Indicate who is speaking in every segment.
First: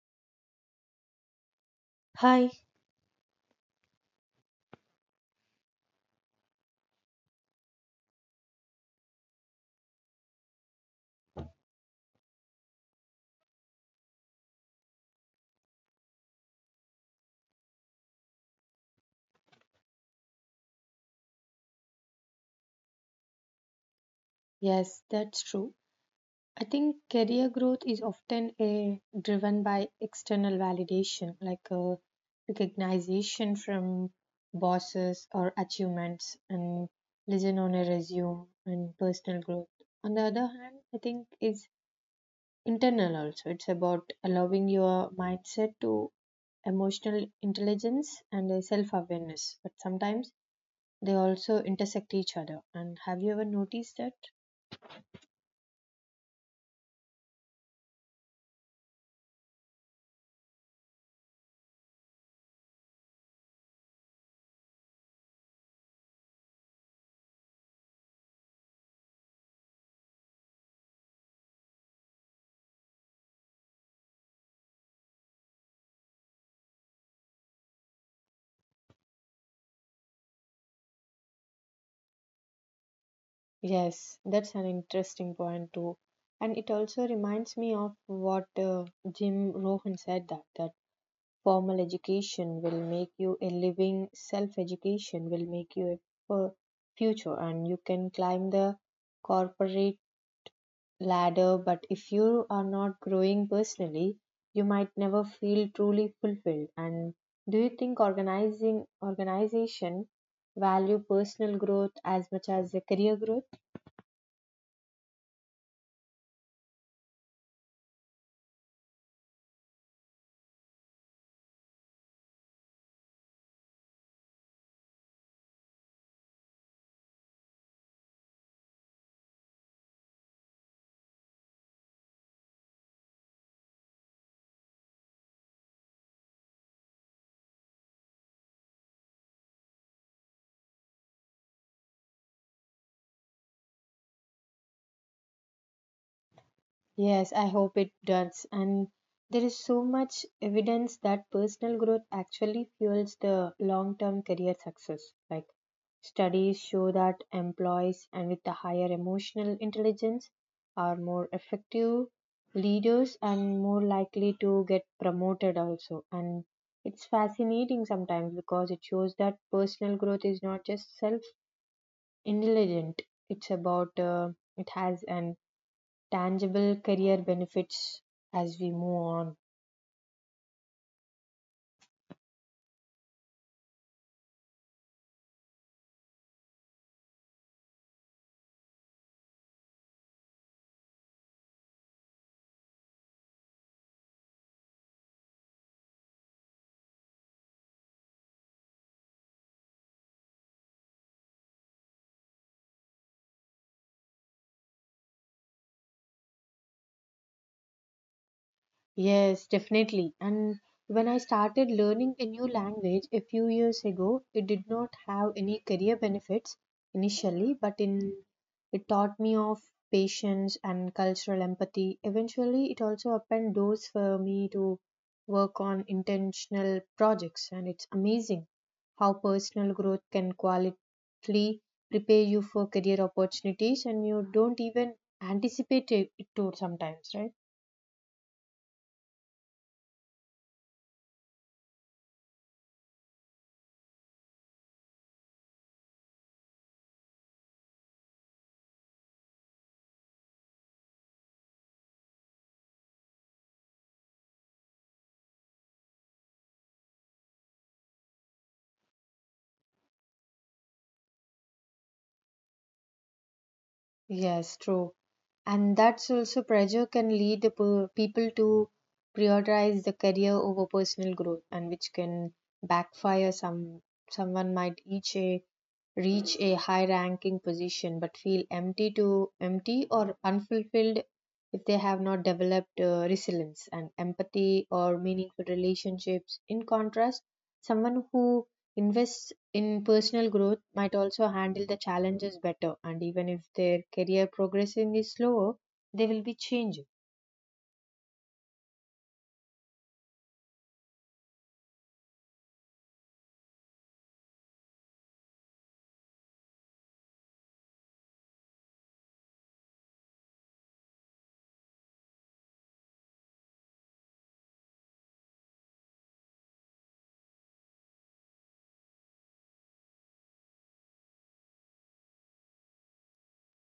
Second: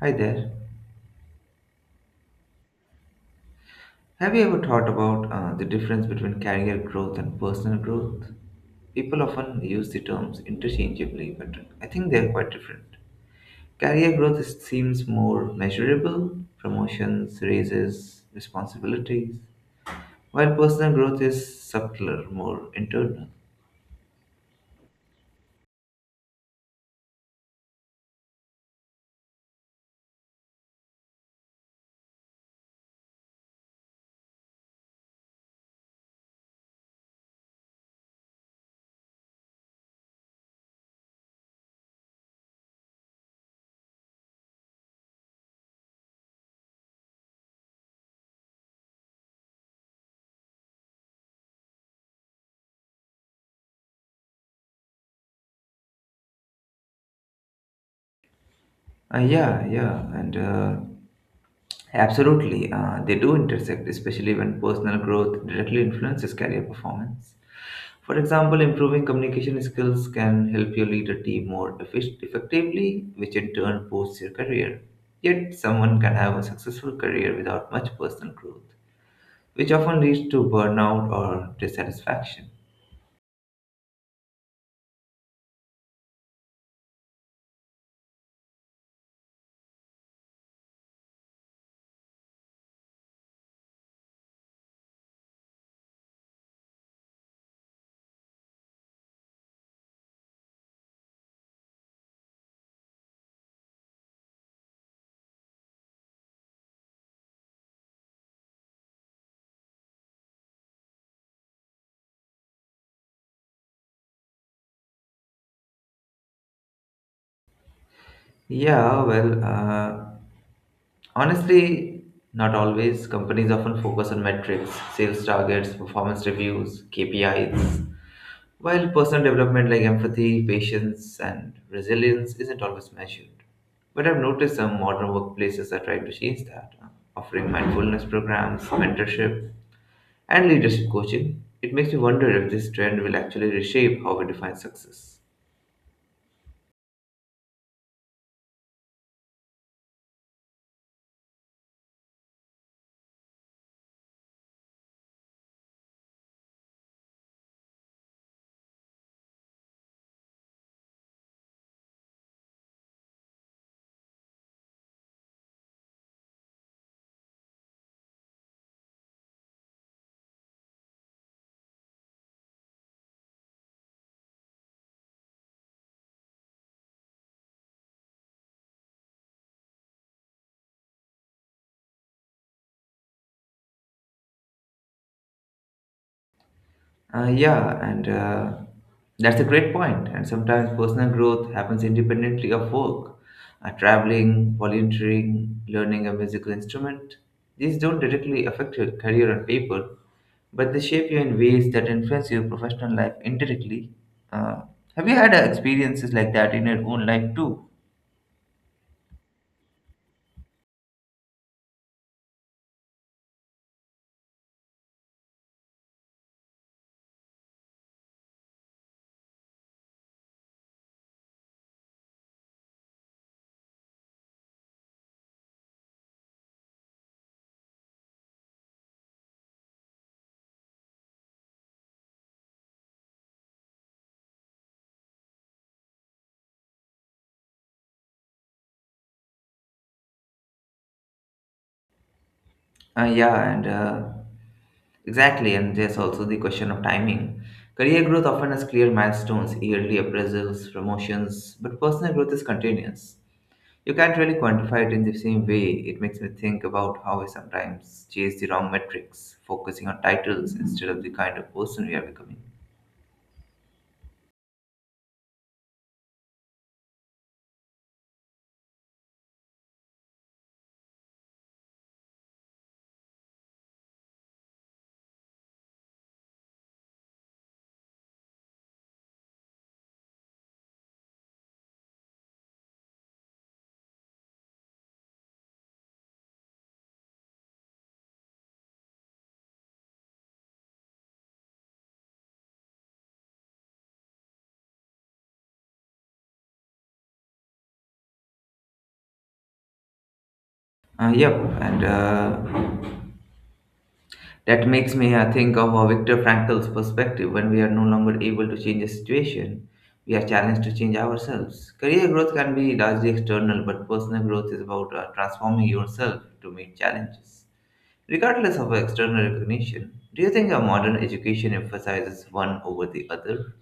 Speaker 1: Hi there.
Speaker 2: Hi,
Speaker 1: Have you ever thought about the difference between career growth and personal growth? People often use the terms interchangeably, but I think they are quite different. Seems more measurable promotions, raises, responsibilities, while personal growth is subtler, more internal.
Speaker 2: yes, that's true. I think career growth is often driven by external validation, like recognition from bosses or achievements, and listen on a resume and personal growth. On the other hand, I think is internal also. It's about allowing your mindset to emotional intelligence and self-awareness. But sometimes they also intersect each other. And have you ever noticed that?
Speaker 1: Yeah, yeah, and Absolutely, they do intersect, especially when personal growth directly influences career performance. For example, improving communication skills can help you lead a team effectively, which in turn boosts your career. Yet, someone can have a successful career without much personal growth, which often leads to burnout or dissatisfaction.
Speaker 2: Yes, that's an interesting point too. And it also reminds me of what Jim Rohan said that formal education will make you a living, self-education will make you a f- future, and you can climb the corporate ladder. But if you are not growing personally, you might never feel truly fulfilled. And do you think organizing organization value personal growth as much as the career growth?
Speaker 1: Yeah, well, uh, Honestly, not always. Companies often focus on metrics, sales targets, performance reviews, KPIs, while personal development like empathy, patience, and resilience isn't always measured. But I've noticed some modern workplaces are trying to change that, offering mindfulness programs, mentorship, and leadership coaching. It makes me wonder if this trend will actually reshape how we define success.
Speaker 2: Yes, I hope it does. And there is so much evidence that personal growth actually fuels the long term career success. Like studies show that employees and with the higher emotional intelligence are more effective leaders and more likely to get promoted also. And it's fascinating sometimes because it shows that personal growth is not just self intelligent. It's about it has an tangible career benefits as we move on.
Speaker 1: Yeah, and That's a great point. And sometimes personal growth happens independently of work. Traveling, volunteering, learning a musical instrument, these don't directly affect your career on paper, but they shape you in ways that influence your professional life indirectly. Uh, have you had experiences like that in your own life too?
Speaker 2: Yes, definitely. And when I started learning a new language a few years ago, it did not have any career benefits initially, but in it taught me of patience and cultural empathy. Eventually, it also opened doors for me to work on intentional projects, and it's amazing how personal growth can qualitatively prepare you for career opportunities, and you don't even anticipate it to sometimes, right?
Speaker 1: Yeah, and Exactly, and there's also the question of timing. Career growth often has clear milestones, yearly appraisals, promotions, but personal growth is continuous. You can't really quantify it in the same way. It makes me think about how I sometimes chase the wrong metrics, focusing on titles instead of the kind of person we are becoming.
Speaker 2: Yes, true. And that's also pressure can lead the people to prioritize the career over personal growth, and which can backfire. Someone might reach a high ranking position but feel empty to empty or unfulfilled if they have not developed resilience and empathy or meaningful relationships. In contrast, someone who invests in personal growth might also handle the challenges better, and even if their career progressing is slower, they will be changing.
Speaker 1: Yep, and That makes me think of Viktor Frankl's perspective when we are no longer able to change the situation. We are challenged to change ourselves. Career growth can be largely external, but personal growth is about transforming yourself to meet challenges, regardless of external recognition. Do you think a modern education emphasizes one over the other?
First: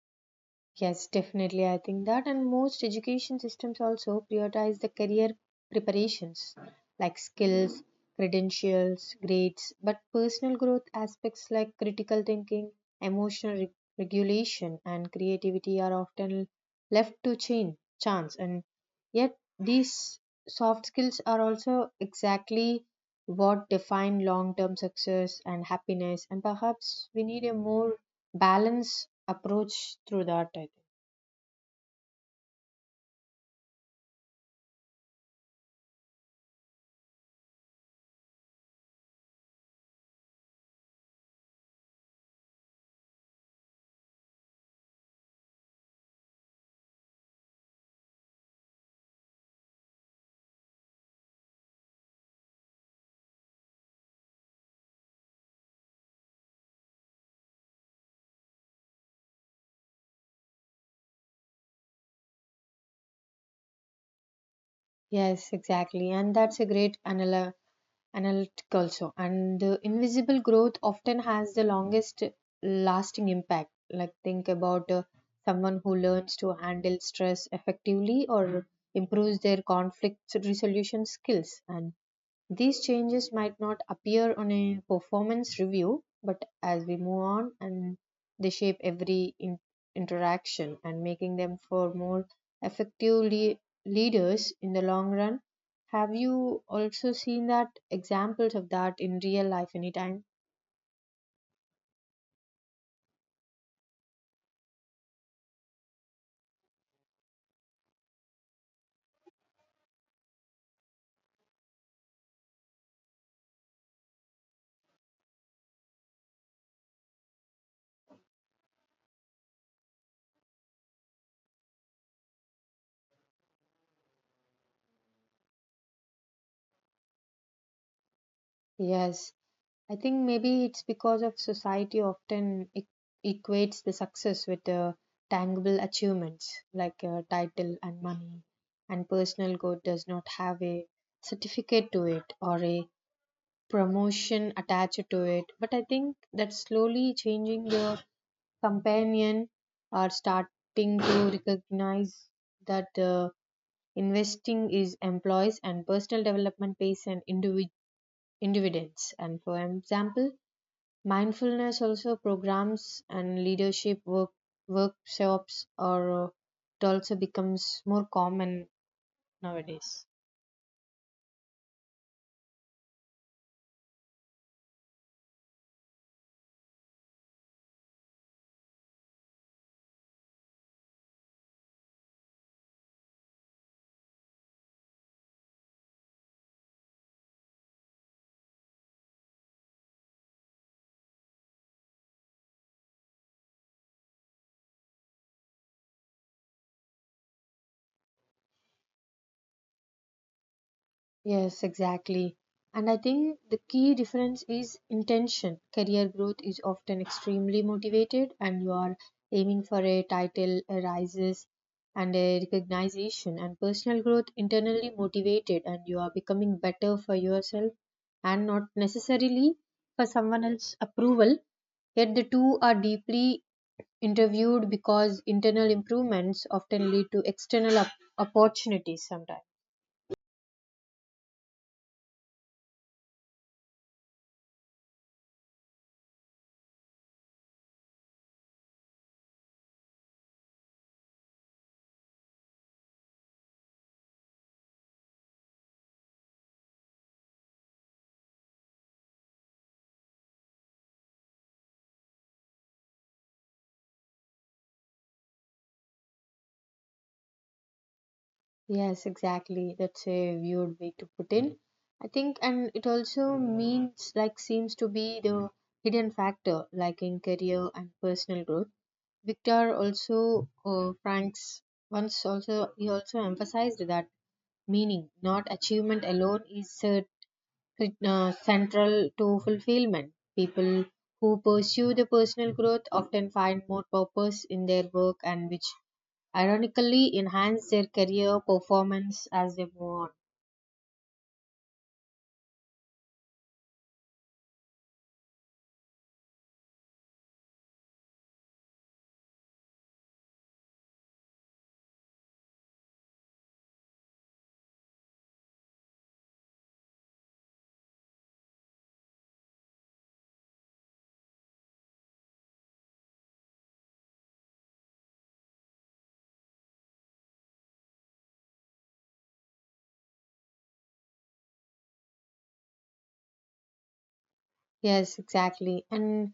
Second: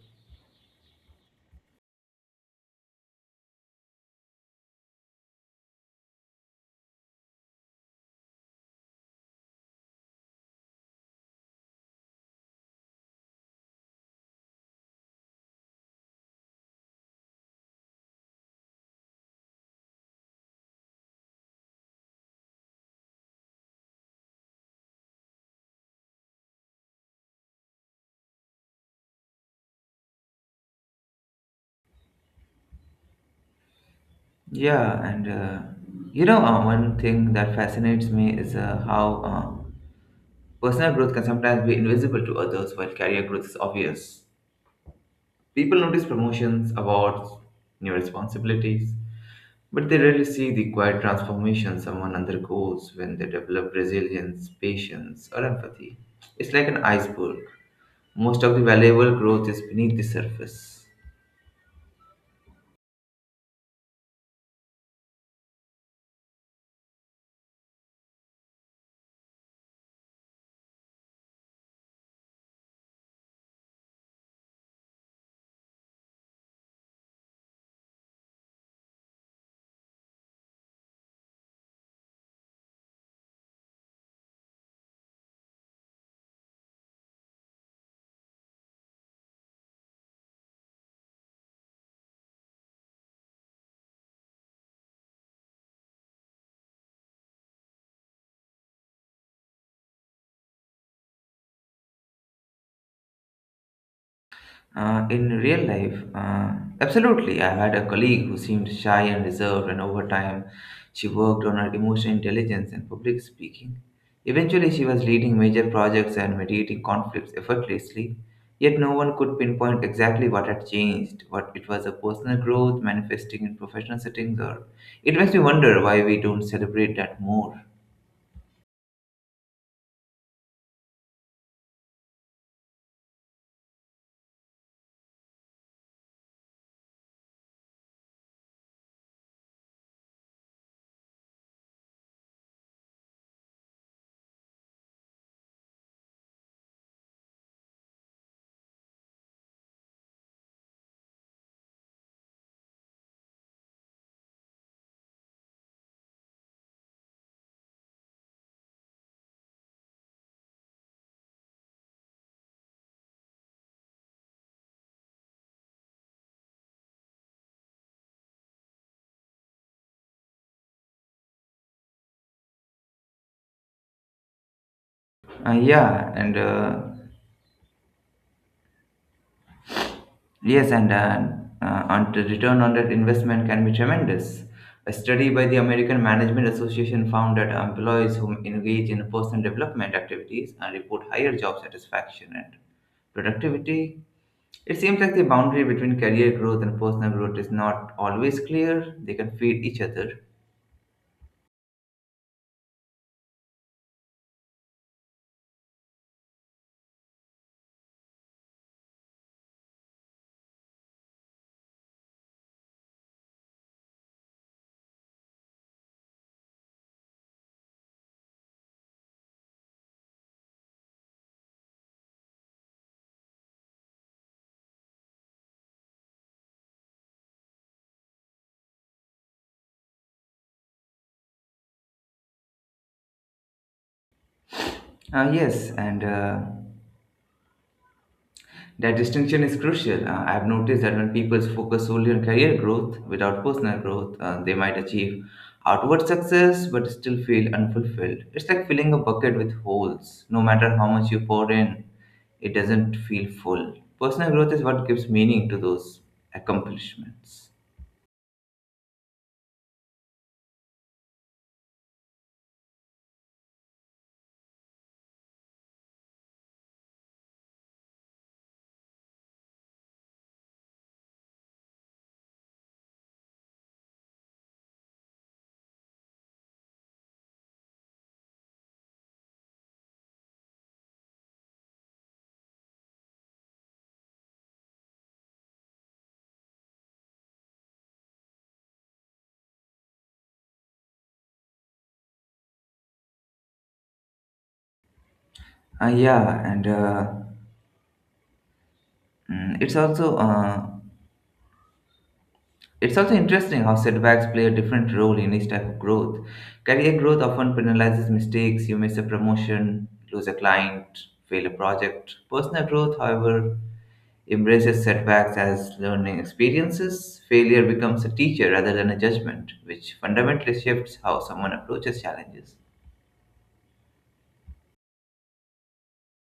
Speaker 2: Yes, definitely. I think that, and most education systems also prioritize the career preparations like skills, credentials, grades, but personal growth aspects like critical thinking, emotional regulation, and creativity are often left to chance. And yet, these soft skills are also exactly what define long term success and happiness. And perhaps we need a more balance approach through that, I think.
Speaker 1: Yeah, and uh, One thing that fascinates me is how personal growth can sometimes be invisible to others while career growth is obvious. People notice promotions, awards, new responsibilities, but they rarely see the quiet transformation someone undergoes when they develop resilience, patience, or empathy. It's like an iceberg. Most of the valuable growth is beneath the surface.
Speaker 2: Yes, exactly. And that's a great analytic also, and the invisible growth often has the longest lasting impact. Like think about someone who learns to handle stress effectively or improves their conflict resolution skills. And these changes might not appear on a performance review, but as we move on and they shape every interaction and making them for more effective leaders in the long run. Have you also seen that examples of that in real life anytime?
Speaker 1: In real life, absolutely. I had a colleague who seemed shy and reserved, and over time, she worked on her emotional intelligence and public speaking. Eventually, she was leading major projects and mediating conflicts effortlessly, yet, no one could pinpoint exactly what had changed. What it was a personal growth manifesting in professional settings, or it makes me wonder why we don't celebrate that more.
Speaker 2: Yes, I think maybe it's because of society often equates the success with tangible achievements like title and money, and personal growth does not have a certificate to it or a promotion attached to it. But I think that slowly changing your companion are starting to recognize that investing is employees and personal development pays an dividends. And for example Mindfulness also programs and leadership workshops are it also becomes more common nowadays.
Speaker 1: Yeah, and Yes, and the return on that investment can be tremendous. A study by the American Management Association found that employees who engage in personal development activities and report higher job satisfaction and productivity. It seems like the boundary between career growth and personal growth is not always clear. They can feed each other.
Speaker 2: Yes, exactly. And I think the key difference is intention. Career growth is often extremely motivated, and you are aiming for a title, a rises, and a recognition. And personal growth internally motivated, and you are becoming better for yourself and not necessarily for someone else's approval. Yet the two are deeply interviewed because internal improvements often lead to external opportunities sometimes.
Speaker 1: Yes, and That distinction is crucial. I've noticed that when people focus solely on career growth without personal growth, they might achieve outward success but still feel unfulfilled. It's like filling a bucket with holes. No matter how much you pour in, it doesn't feel full. Personal growth is what gives meaning to those accomplishments.
Speaker 2: Yes, exactly. That's a weird way to put in. I think, and it also means like seems to be the hidden factor, like in career and personal growth. Victor also, Franks once also he also emphasized that meaning, not achievement alone, is central to fulfillment. People who pursue the personal growth often find more purpose in their work, and which ironically enhance their career performance as they move on.
Speaker 1: Yeah, and mm, it's also It's also interesting how setbacks play a different role in each type of growth. Career growth often penalizes mistakes. You miss a promotion, lose a client, fail a project. Personal growth, however, embraces setbacks as learning experiences. Failure becomes a teacher rather than a judgment, which fundamentally shifts how someone approaches challenges.
Speaker 2: Yes, exactly. And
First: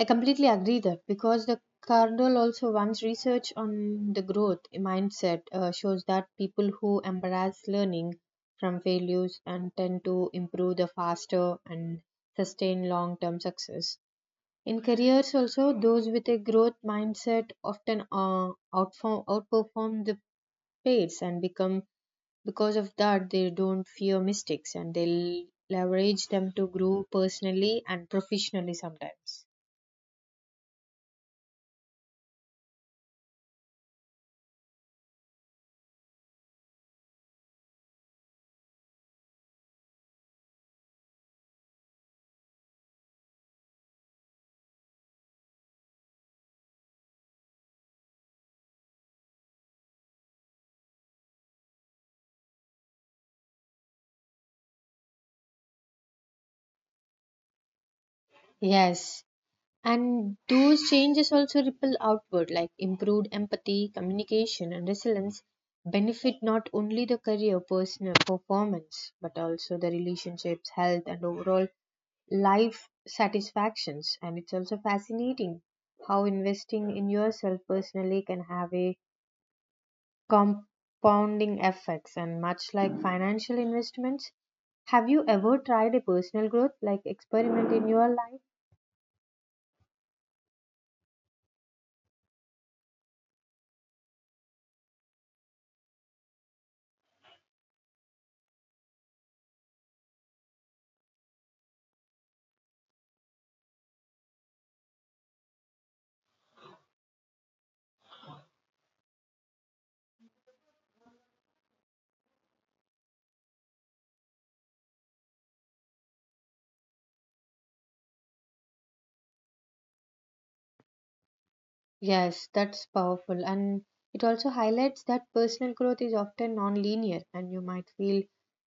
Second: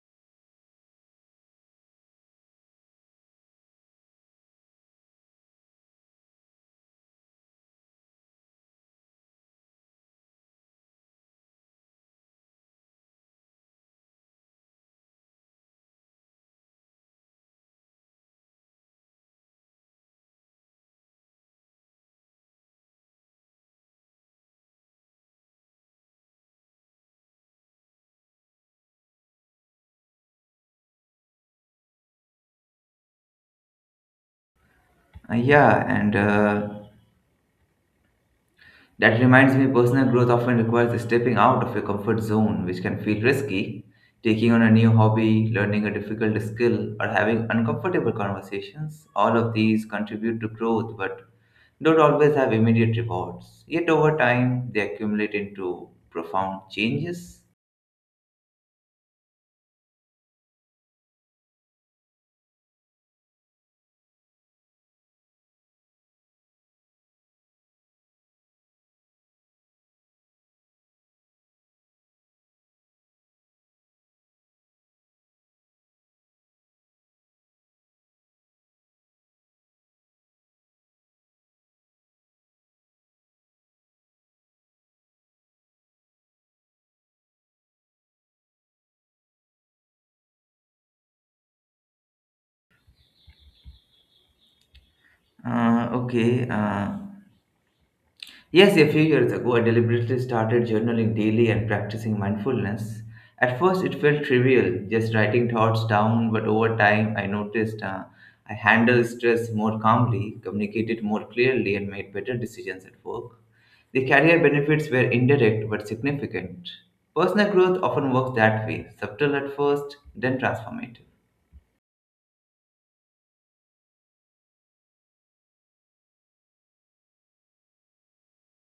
Speaker 2: I completely agree that because the Cardinal also runs research on the growth mindset, shows that people who embrace learning from failures and tend to improve the faster and sustain long term success. In careers, also, those with a growth mindset often outperform the peers and become. Because of that, they don't fear mistakes and they leverage them to grow personally and professionally sometimes.
Speaker 1: Yeah, and That reminds me, personal growth often requires stepping out of your comfort zone, which can feel risky. Taking on a new hobby, learning a difficult skill, or having uncomfortable conversations, all of these contribute to growth but don't always have immediate rewards. Yet, over time, they accumulate into profound changes.
Speaker 2: Yes. And those changes also ripple outward, like improved empathy, communication, and resilience benefit not only the career, personal performance, but also the relationships, health, and overall life satisfactions. And it's also fascinating how investing in yourself personally can have a compounding effects, and much like financial investments. Have you ever tried a personal growth like experiment in your life?
Speaker 1: Uh, okay. Uh, Yes, a few years ago, I deliberately started journaling daily and practicing mindfulness. At first, it felt trivial, just writing thoughts down, but over time, I noticed I handled stress more calmly, communicated more clearly, and made better decisions at work. The career benefits were indirect but significant. Personal growth often works that way subtle at first, then transformative.
Speaker 2: Yes, that's powerful. And it also highlights that personal growth is often non-linear, and you might feel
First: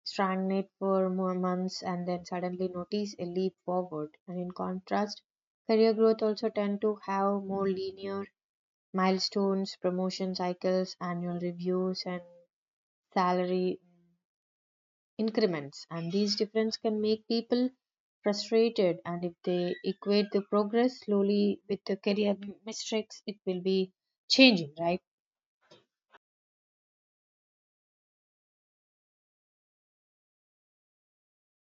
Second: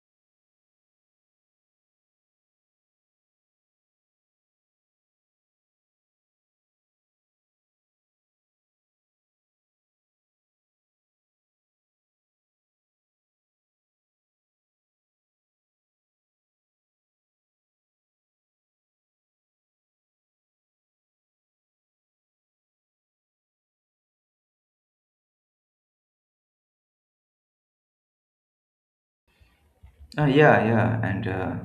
Speaker 2: stagnant for more months and then suddenly notice a leap forward. And in contrast, career growth also tend to have more linear milestones, promotion cycles, annual reviews, and salary increments, and these differences can make people frustrated. And if they equate the progress slowly with the career mistakes, it will be changing, right?
Speaker 1: Uh, yeah, yeah, and uh,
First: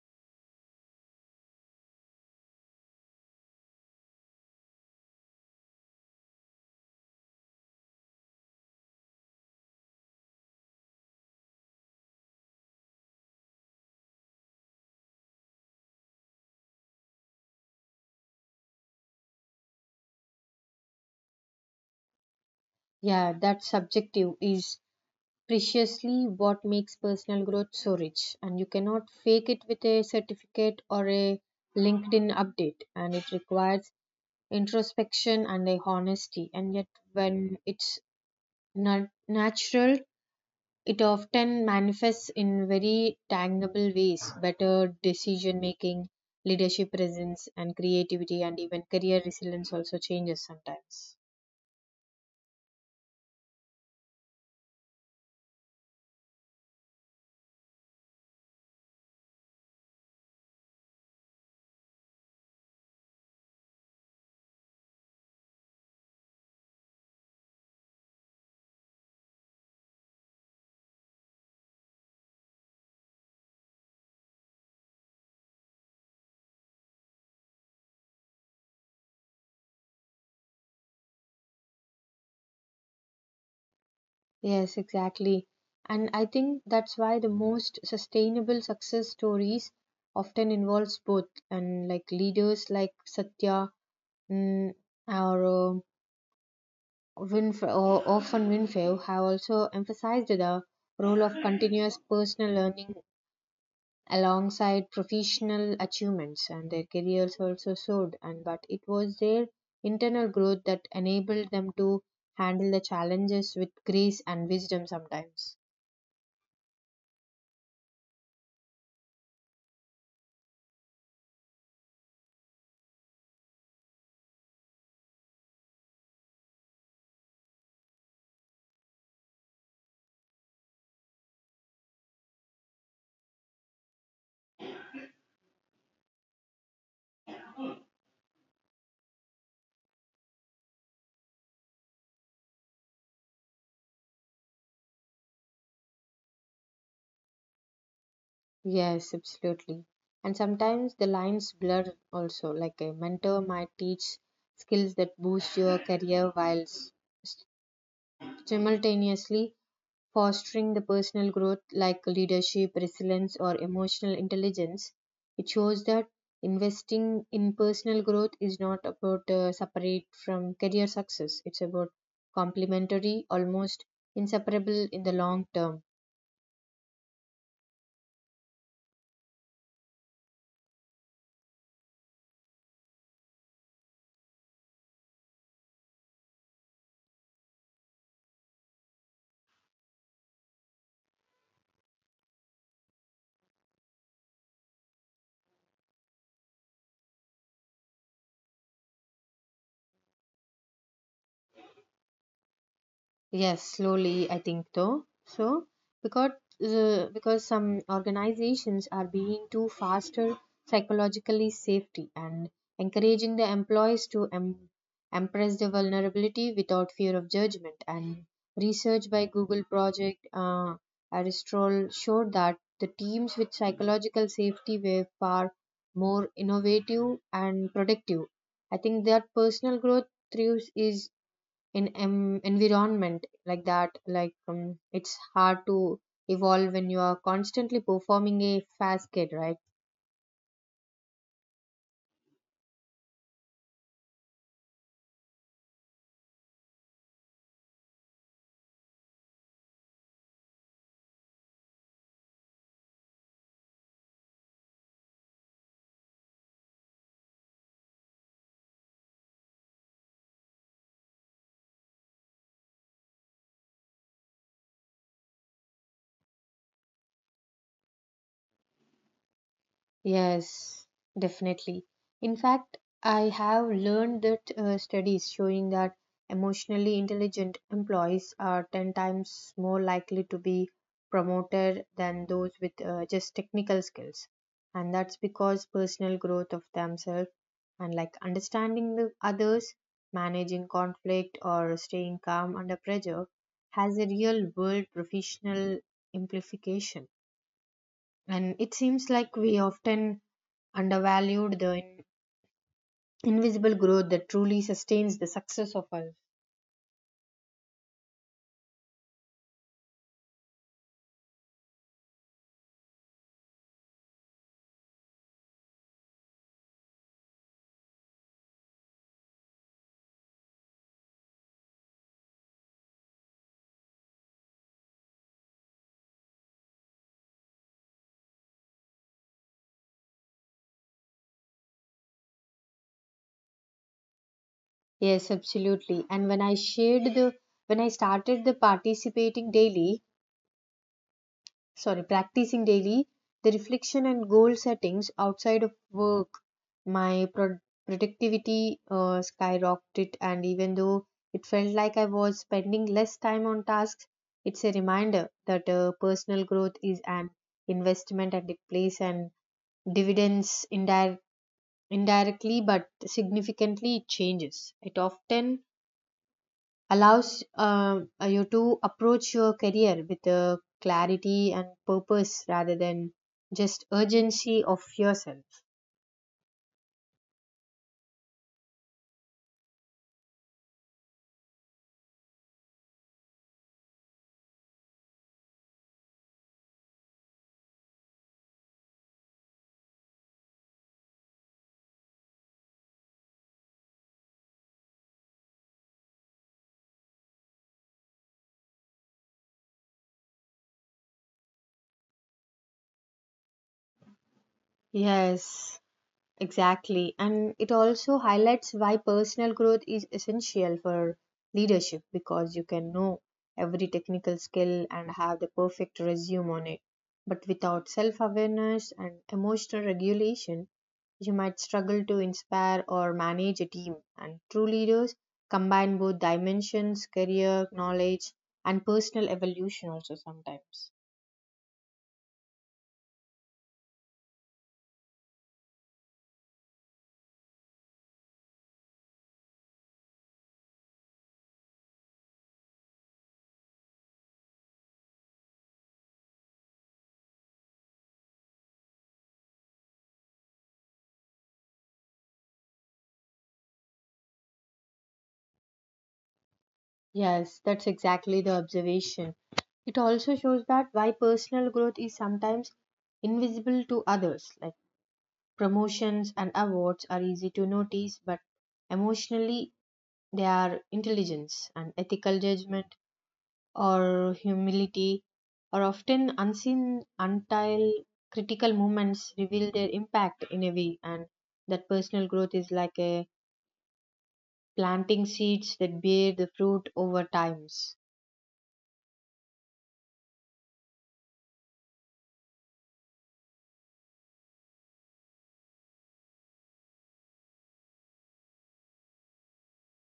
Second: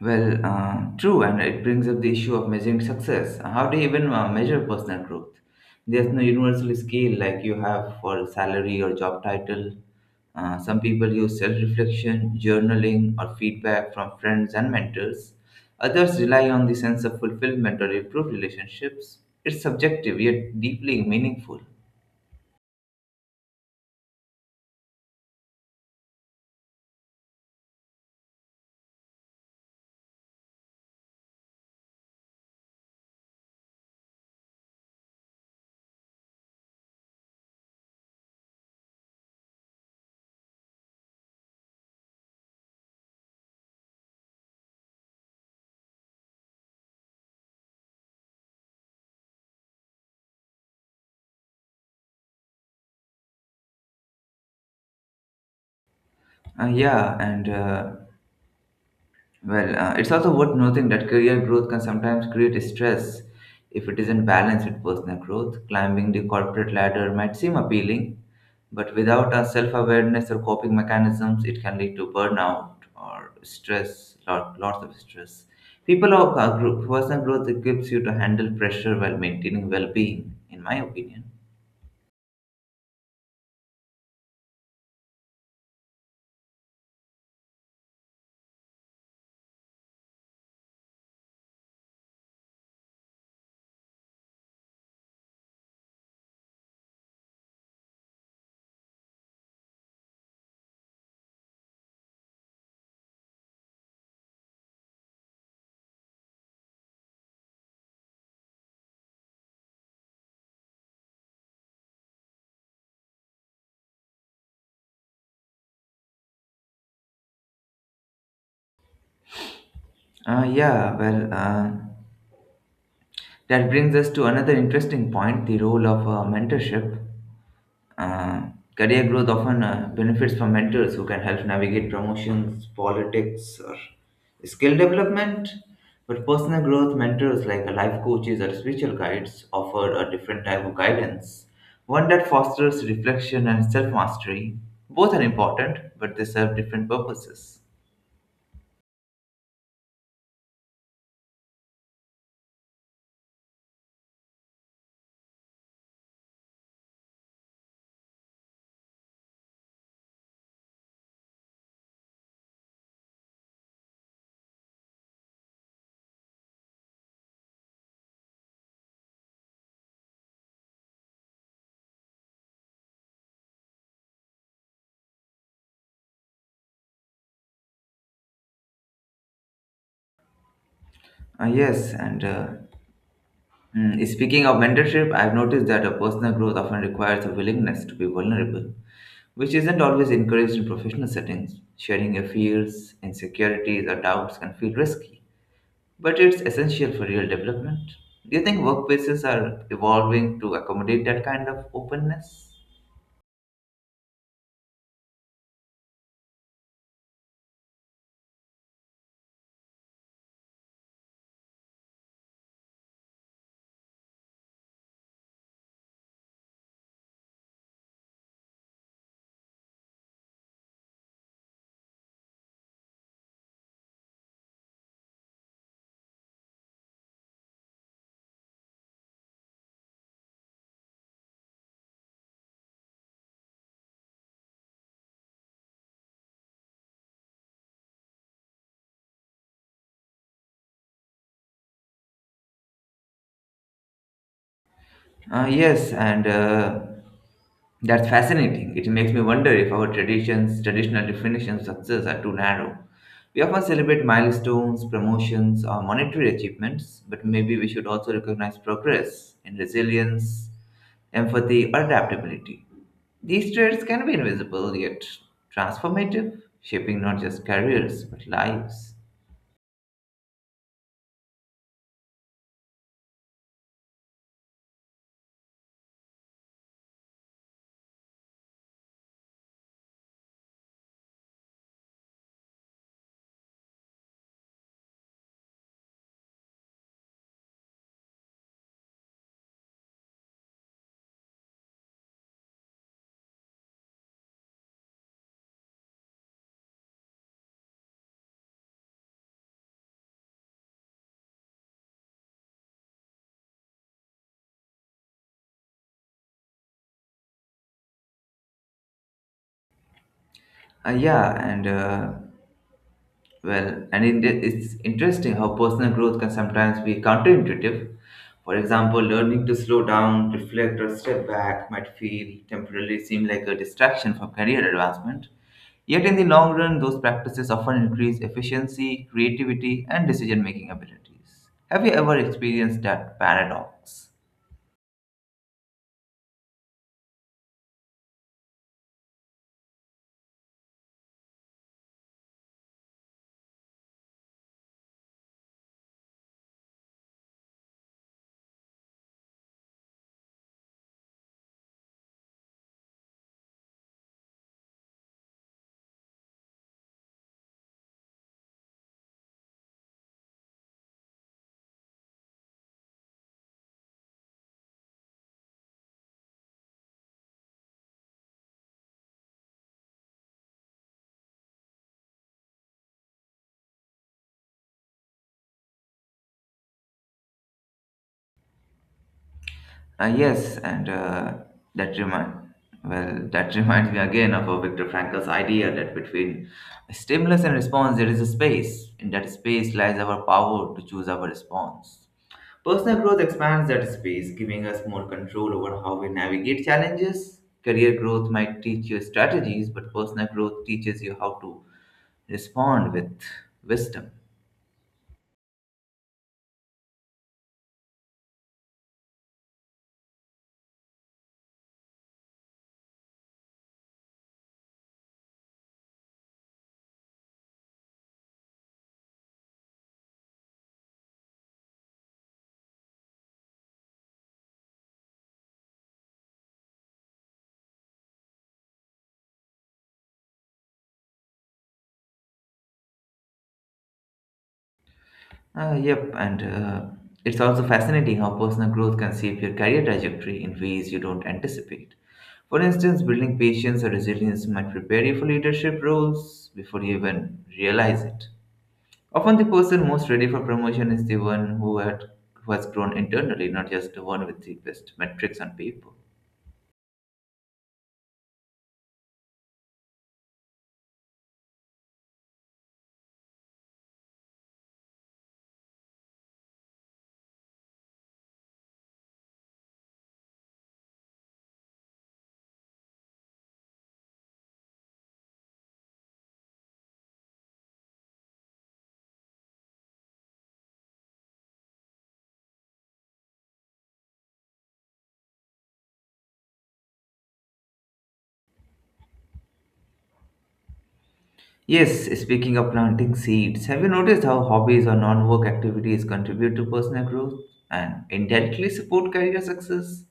Speaker 1: True, and it brings up the issue of measuring success. How do you even measure personal growth? There's no universal scale like you have for salary or job title. Some people use self reflection, journaling, or feedback from friends and mentors. Others rely on the sense of fulfillment or improved relationships. It's subjective yet deeply meaningful.
Speaker 2: Yeah, that subjective is preciously what makes personal growth so rich, and you cannot fake it with a certificate or a LinkedIn update, and it requires introspection and a honesty. And yet, when it's not natural, it often manifests in very tangible ways better decision making, leadership presence, and creativity, and even career resilience also changes sometimes.
Speaker 1: Uh, yeah, and uh, it's also worth noting that career growth can sometimes create stress if it isn't balanced with personal growth. Climbing the corporate ladder might seem appealing, but without a self awareness or coping mechanisms, it can lead to burnout or lots of stress. Personal growth equips you to handle pressure while maintaining well being, in my opinion.
Speaker 2: Yes, exactly. And I think that's why the most sustainable success stories often involves both, and like leaders like Satya, mm, or uh, or often Winfrey have also emphasized the role of continuous personal learning alongside professional achievements, and their careers also soared, and but it was their internal growth that enabled them to handle the challenges with grace and wisdom sometimes.
Speaker 1: Uh, yeah, well, uh, that brings us to another interesting point the role of mentorship. Uh, Career growth often benefits from mentors who can help navigate promotions, politics, or skill development. But personal growth mentors like life coaches or spiritual guides offer a different type of guidance, one that fosters reflection and self mastery. Both are important, but they serve different purposes.
Speaker 2: Yes, absolutely. And sometimes the lines blur also, like a mentor might teach skills that boost your career while simultaneously fostering the personal growth like leadership, resilience, or emotional intelligence. It shows that investing in personal growth is not about separate from career success, it's about complementary, almost inseparable in the long term.
Speaker 1: Uh, yes, and uh, Speaking of mentorship, I've noticed that a personal growth often requires a willingness to be vulnerable, which isn't always encouraged in professional settings. Sharing your fears, insecurities, or doubts can feel risky, but it's essential for real development. Do you think workplaces are evolving to accommodate that kind of openness?
Speaker 2: Yes, slowly, I think though. So, because because some organizations are being too faster psychologically safety and encouraging the employees to embrace the vulnerability without fear of judgment. And research by Google Project Aristotle showed that the teams with psychological safety were far more innovative and productive. I think that personal growth thrives is in environment like that, like it's hard to evolve when you are constantly performing a fast kid, right?
Speaker 1: Yes, and That's fascinating. It makes me wonder if our traditional definitions of success are too narrow. We often celebrate milestones, promotions, or monetary achievements, but maybe we should also recognize progress in resilience, empathy, or adaptability. These traits can be invisible yet transformative, shaping not just careers but lives.
Speaker 2: Yes, definitely. In fact, I have learned that studies showing that emotionally intelligent employees are 10 times more likely to be promoted than those with just technical skills. And that's because personal growth of themselves and like understanding the others, managing conflict, or staying calm under pressure has a real world professional implication. And it seems like we often undervalued the invisible growth that truly sustains the success of us.
Speaker 1: Yeah, and Well, and it, It's interesting how personal growth can sometimes be counterintuitive. For example, learning to slow down, reflect, or step back might feel temporarily seem like a distraction from career advancement. Yet, in the long run, those practices often increase efficiency, creativity, and decision making abilities. Have you ever experienced that paradox?
Speaker 2: Yes, absolutely. And when I started the participating daily sorry practicing daily, the reflection and goal settings outside of work, my productivity skyrocketed, and even though it felt like I was spending less time on tasks, it's a reminder that personal growth is an investment, and it plays and dividends indirectly but significantly. It changes it often allows you to approach your career with a clarity and purpose rather than just urgency of yourself.
Speaker 1: Yes, and that remind well, that reminds me again of Viktor Frankl's idea that between stimulus and response there is a space. In that space lies our power to choose our response. Personal growth expands that space, giving us more control over how we navigate challenges. Career growth might teach you strategies, but personal growth teaches you how to respond with wisdom.
Speaker 2: Yes, exactly. And it also highlights why personal growth is essential for leadership, because you can know every technical skill and have the perfect resume on it, but without self awareness and emotional regulation, you might struggle to inspire or manage a team. And true leaders combine both dimensions career, knowledge, and personal evolution also sometimes.
Speaker 1: Yep, and It's also fascinating how personal growth can shape your career trajectory in ways you don't anticipate. For instance, building patience or resilience might prepare you for leadership roles before you even realize it. Often, the person most ready for promotion is the one who has grown internally, not just the one with the best metrics on paper.
Speaker 2: Yes, that's exactly the observation. It also shows that why personal growth is sometimes invisible to others, like promotions and awards are easy to notice, but emotionally they are intelligence and ethical judgment or humility are often unseen until critical moments reveal their impact in a way, and that personal growth is like a planting seeds that bear the fruit over times.
Speaker 1: Yes, speaking of planting seeds, have you noticed how hobbies or non work activities contribute to personal growth and indirectly support career success?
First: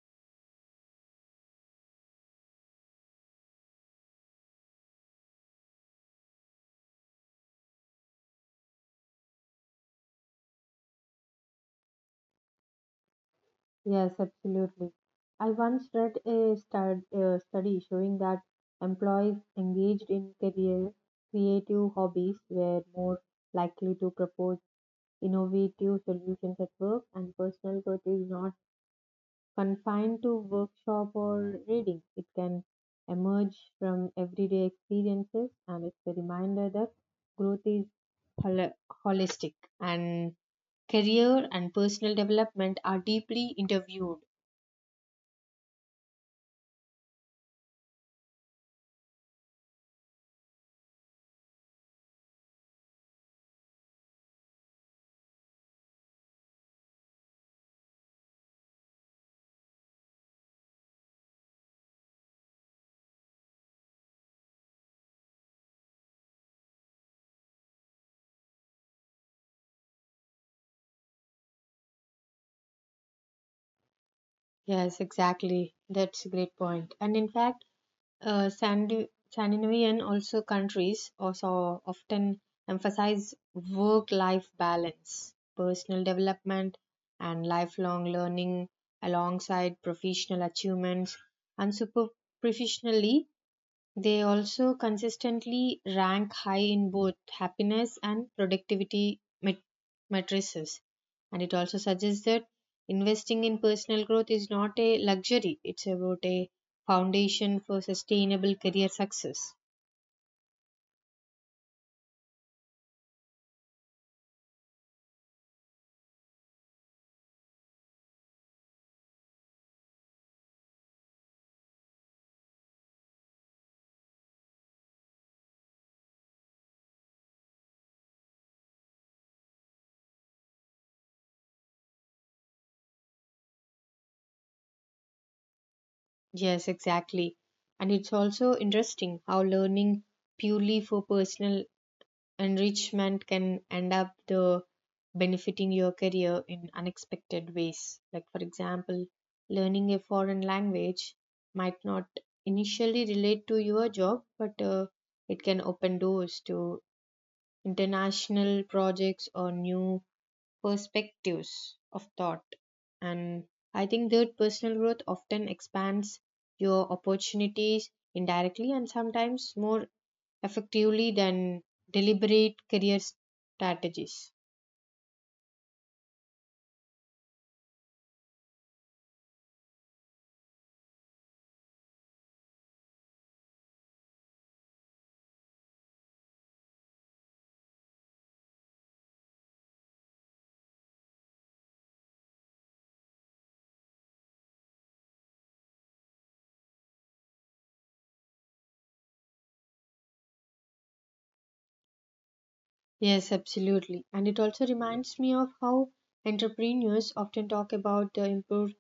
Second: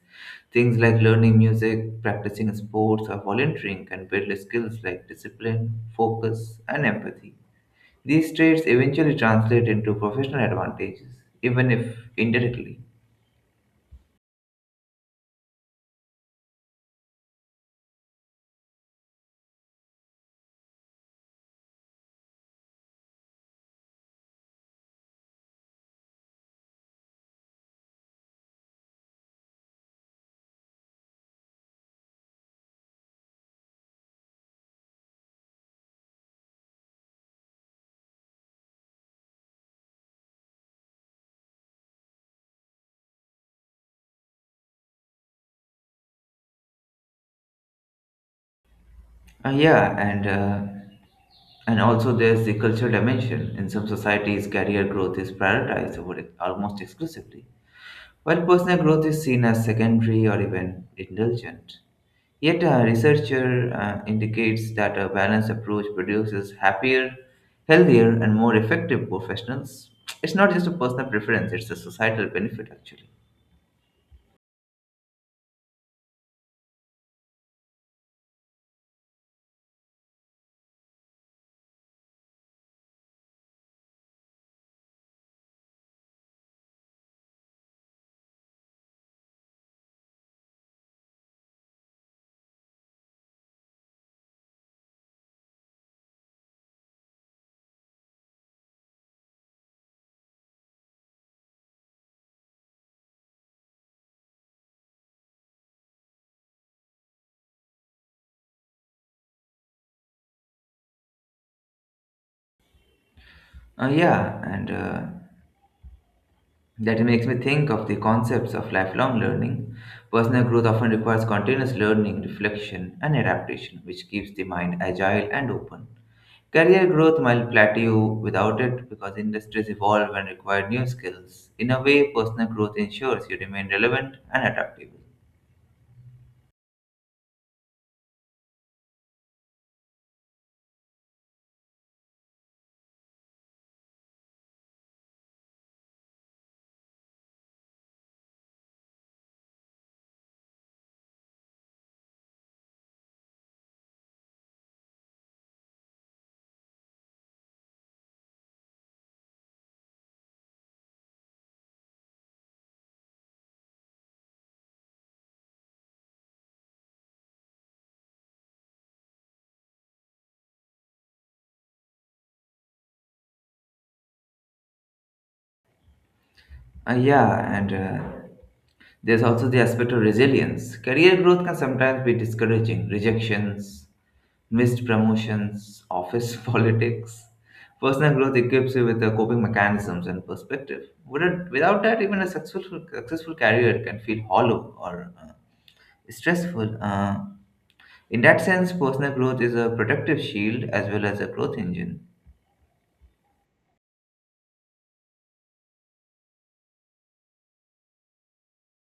Speaker 1: Things like learning music, practicing sports, or volunteering can build skills like discipline, focus, and empathy. These traits eventually translate into professional advantages, even if indirectly.
Speaker 2: Yes, absolutely. I once read a study showing that employees engaged in career creative hobbies were more likely to propose innovative solutions at work, and personal growth is not confined to workshop or reading. It can emerge from everyday experiences, and it's a reminder that growth is hol- holistic, and career and personal development are deeply interviewed.
Speaker 1: Uh, yeah, and uh, and also there's the cultural dimension. In some societies, career growth is prioritized over almost exclusively while personal growth is seen as secondary or even indulgent, yet a researcher indicates that a balanced approach produces happier, healthier, and more effective professionals. It's not just a personal preference, it's a societal benefit actually.
Speaker 2: Yes, exactly. That's a great point. And in fact, Scandinavian also countries also often emphasize work-life balance, personal development, and lifelong learning alongside professional achievements, and super professionally they also consistently rank high in both happiness and productivity matrices. And it also suggests that investing in personal growth is not a luxury, it's about a foundation for sustainable career success.
Speaker 1: Yeah, and That makes me think of the concepts of lifelong learning. Personal growth often requires continuous learning, reflection, and adaptation, which keeps the mind agile and open. Career growth might plateau without it because industries evolve and require new skills. In a way, personal growth ensures you remain relevant and adaptable.
Speaker 2: Yes, exactly. And it's also interesting how learning purely for personal enrichment can end up the benefiting your career in unexpected ways, like for example learning a foreign language might not initially relate to your job, but it can open doors to international projects or new perspectives of thought. And I think that personal growth often expands your opportunities indirectly and sometimes more effectively than deliberate career strategies.
Speaker 1: Yeah, and There's also the aspect of resilience. Career growth can sometimes be discouraging. Rejections, missed promotions, office politics. Personal growth equips you with the coping mechanisms and perspective. Wouldn't, Without that, even a successful career can feel hollow or stressful. In that sense, personal growth is a protective shield as well as a growth engine.
Speaker 2: Yes, absolutely. And it also reminds me of how entrepreneurs often talk about the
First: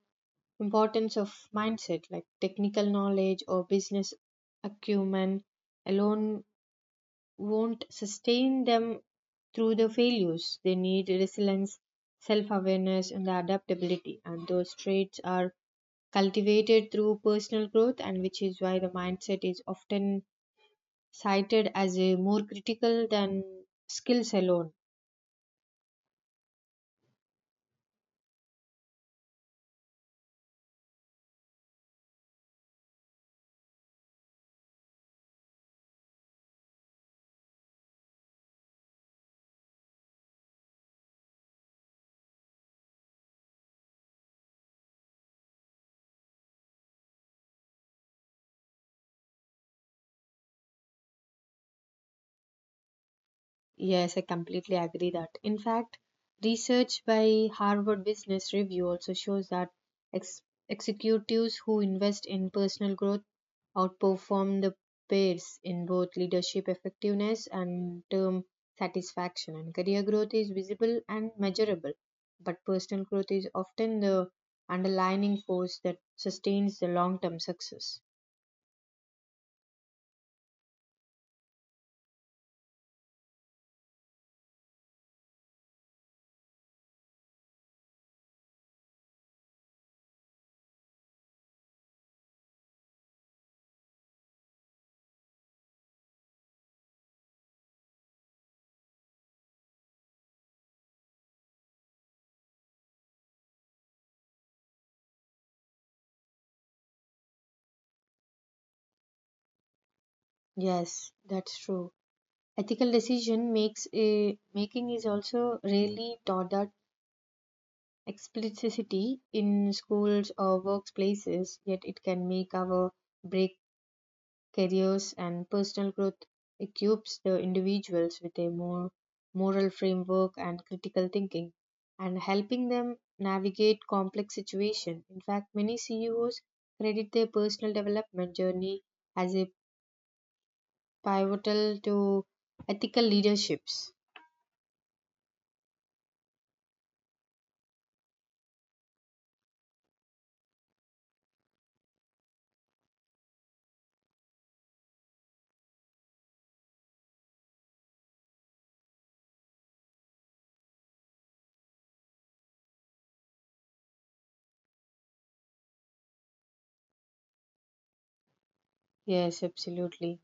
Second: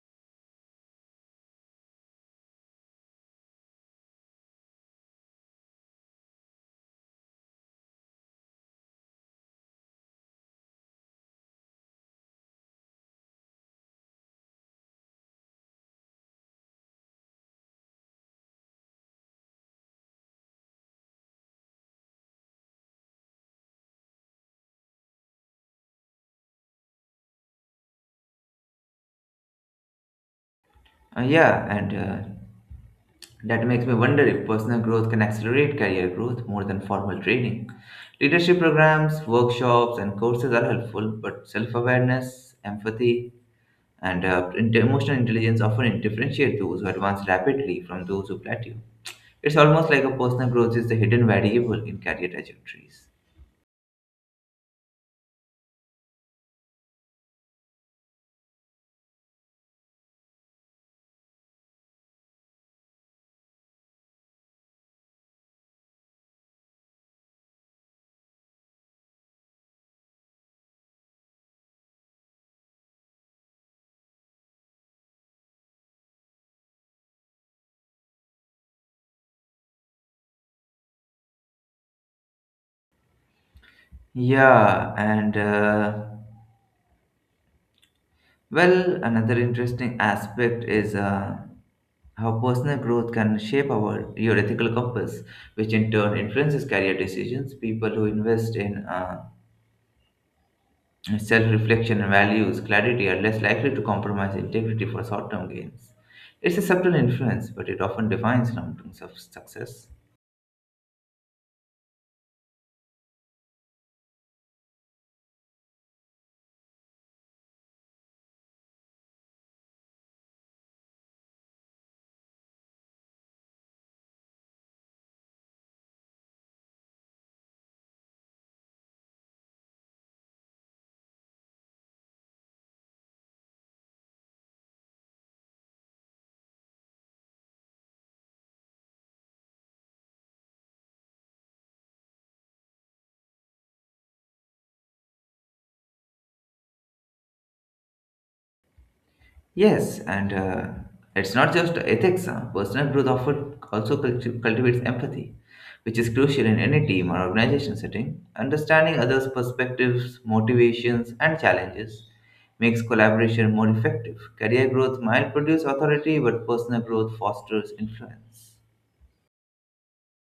Speaker 2: importance of mindset, like technical knowledge or business acumen alone won't sustain them through the failures. They need resilience, self awareness, and the adaptability. And those traits are cultivated through personal growth, and which is why the mindset is often cited as a more critical than skills alone.
Speaker 1: Yeah, and That makes me wonder if personal growth can accelerate career growth more than formal training. Leadership programs, workshops, and courses are helpful, but self awareness, empathy, and emotional intelligence often differentiate those who advance rapidly from those who plateau. It's almost like a personal growth is the hidden variable in career trajectories.
Speaker 2: Yes, I completely agree that. In fact, research by Harvard Business Review also shows that ex- executives who invest in personal growth outperform the peers in both leadership effectiveness and term satisfaction. And career growth is visible and measurable, but personal growth is often the underlying force that sustains the long term success.
Speaker 1: Yeah, and uh, Another interesting aspect is how personal growth can shape our your ethical compass, which in turn influences career decisions. People who invest in self-reflection and values clarity are less likely to compromise integrity for short-term gains. It's a subtle influence, but it often defines success.
Speaker 2: Yes, that's true. Ethical decision making is also rarely taught that explicitly in schools or workplaces, yet it can make our break careers, and personal growth equips the individuals with a more moral framework and critical thinking and helping them navigate complex situations. In fact, many CEOs credit their personal development journey as a pivotal to ethical leaderships.
Speaker 1: Yes, and It's not just ethics. Personal growth often also cultivates empathy, which is crucial in any team or organization setting. Understanding others' perspectives, motivations, and challenges makes collaboration more effective. Career growth might produce authority, but personal growth fosters influence.
Speaker 2: Yes, absolutely.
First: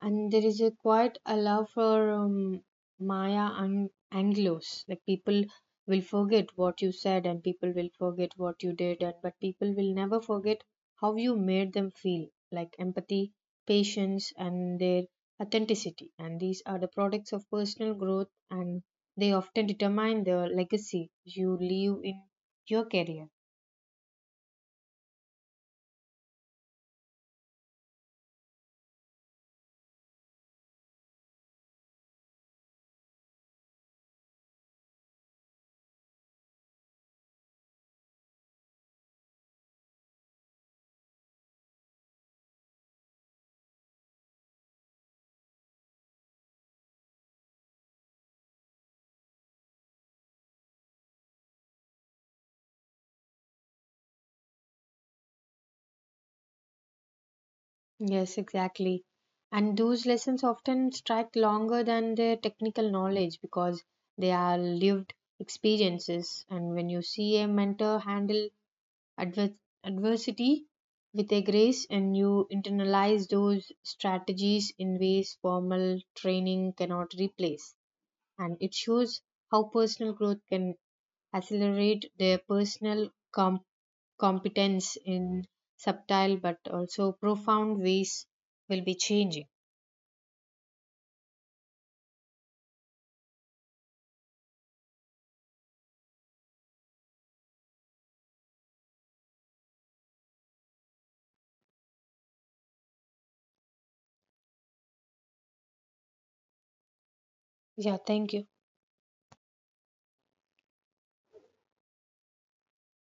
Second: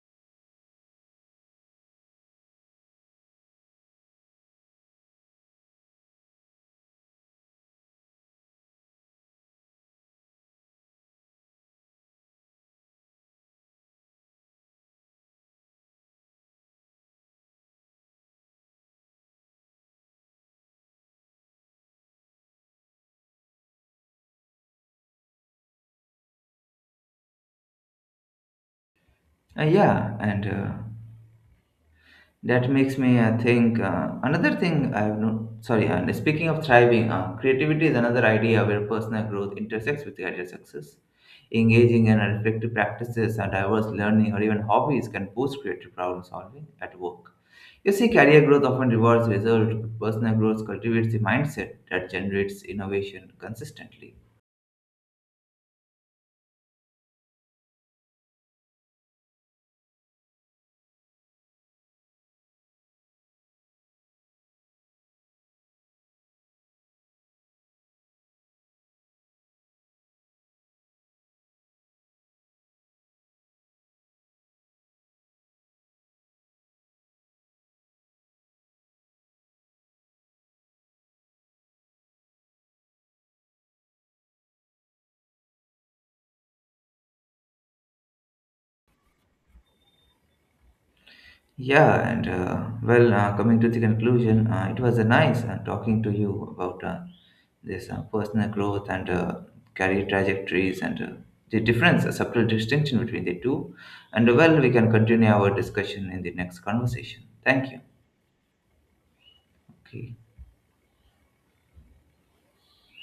Speaker 2: And there is a quite a love for Maya and Anglos. Like people will forget what you said, and people will forget what you did, and but people will never forget how you made them feel. Like empathy, patience, and their authenticity, and these are the products of personal growth, and they often determine the legacy you leave in your career.
Speaker 1: Yeah, and That makes me think. Another thing I have no sorry. And speaking of thriving, creativity is another idea where personal growth intersects with career success. Engaging in reflective practices and diverse learning or even hobbies can boost creative problem solving at work. You see, career growth often rewards results. But Personal growth cultivates the mindset that generates innovation consistently.
Speaker 2: Yes, exactly. And those lessons often strike longer than their technical knowledge because they are lived experiences. And when you see a mentor handle adver- adversity with a grace, and you internalize those strategies in ways formal training cannot replace, and it shows how personal growth can accelerate their personal competence in subtle but also profound ways will be changing.
Speaker 1: Coming to the conclusion, it was nice talking to you about this personal growth and career trajectories and the a subtle distinction between the two. And well, we can continue our discussion in the next conversation. Thank you.
Speaker 2: Yeah, thank you.
Speaker 1: Okay.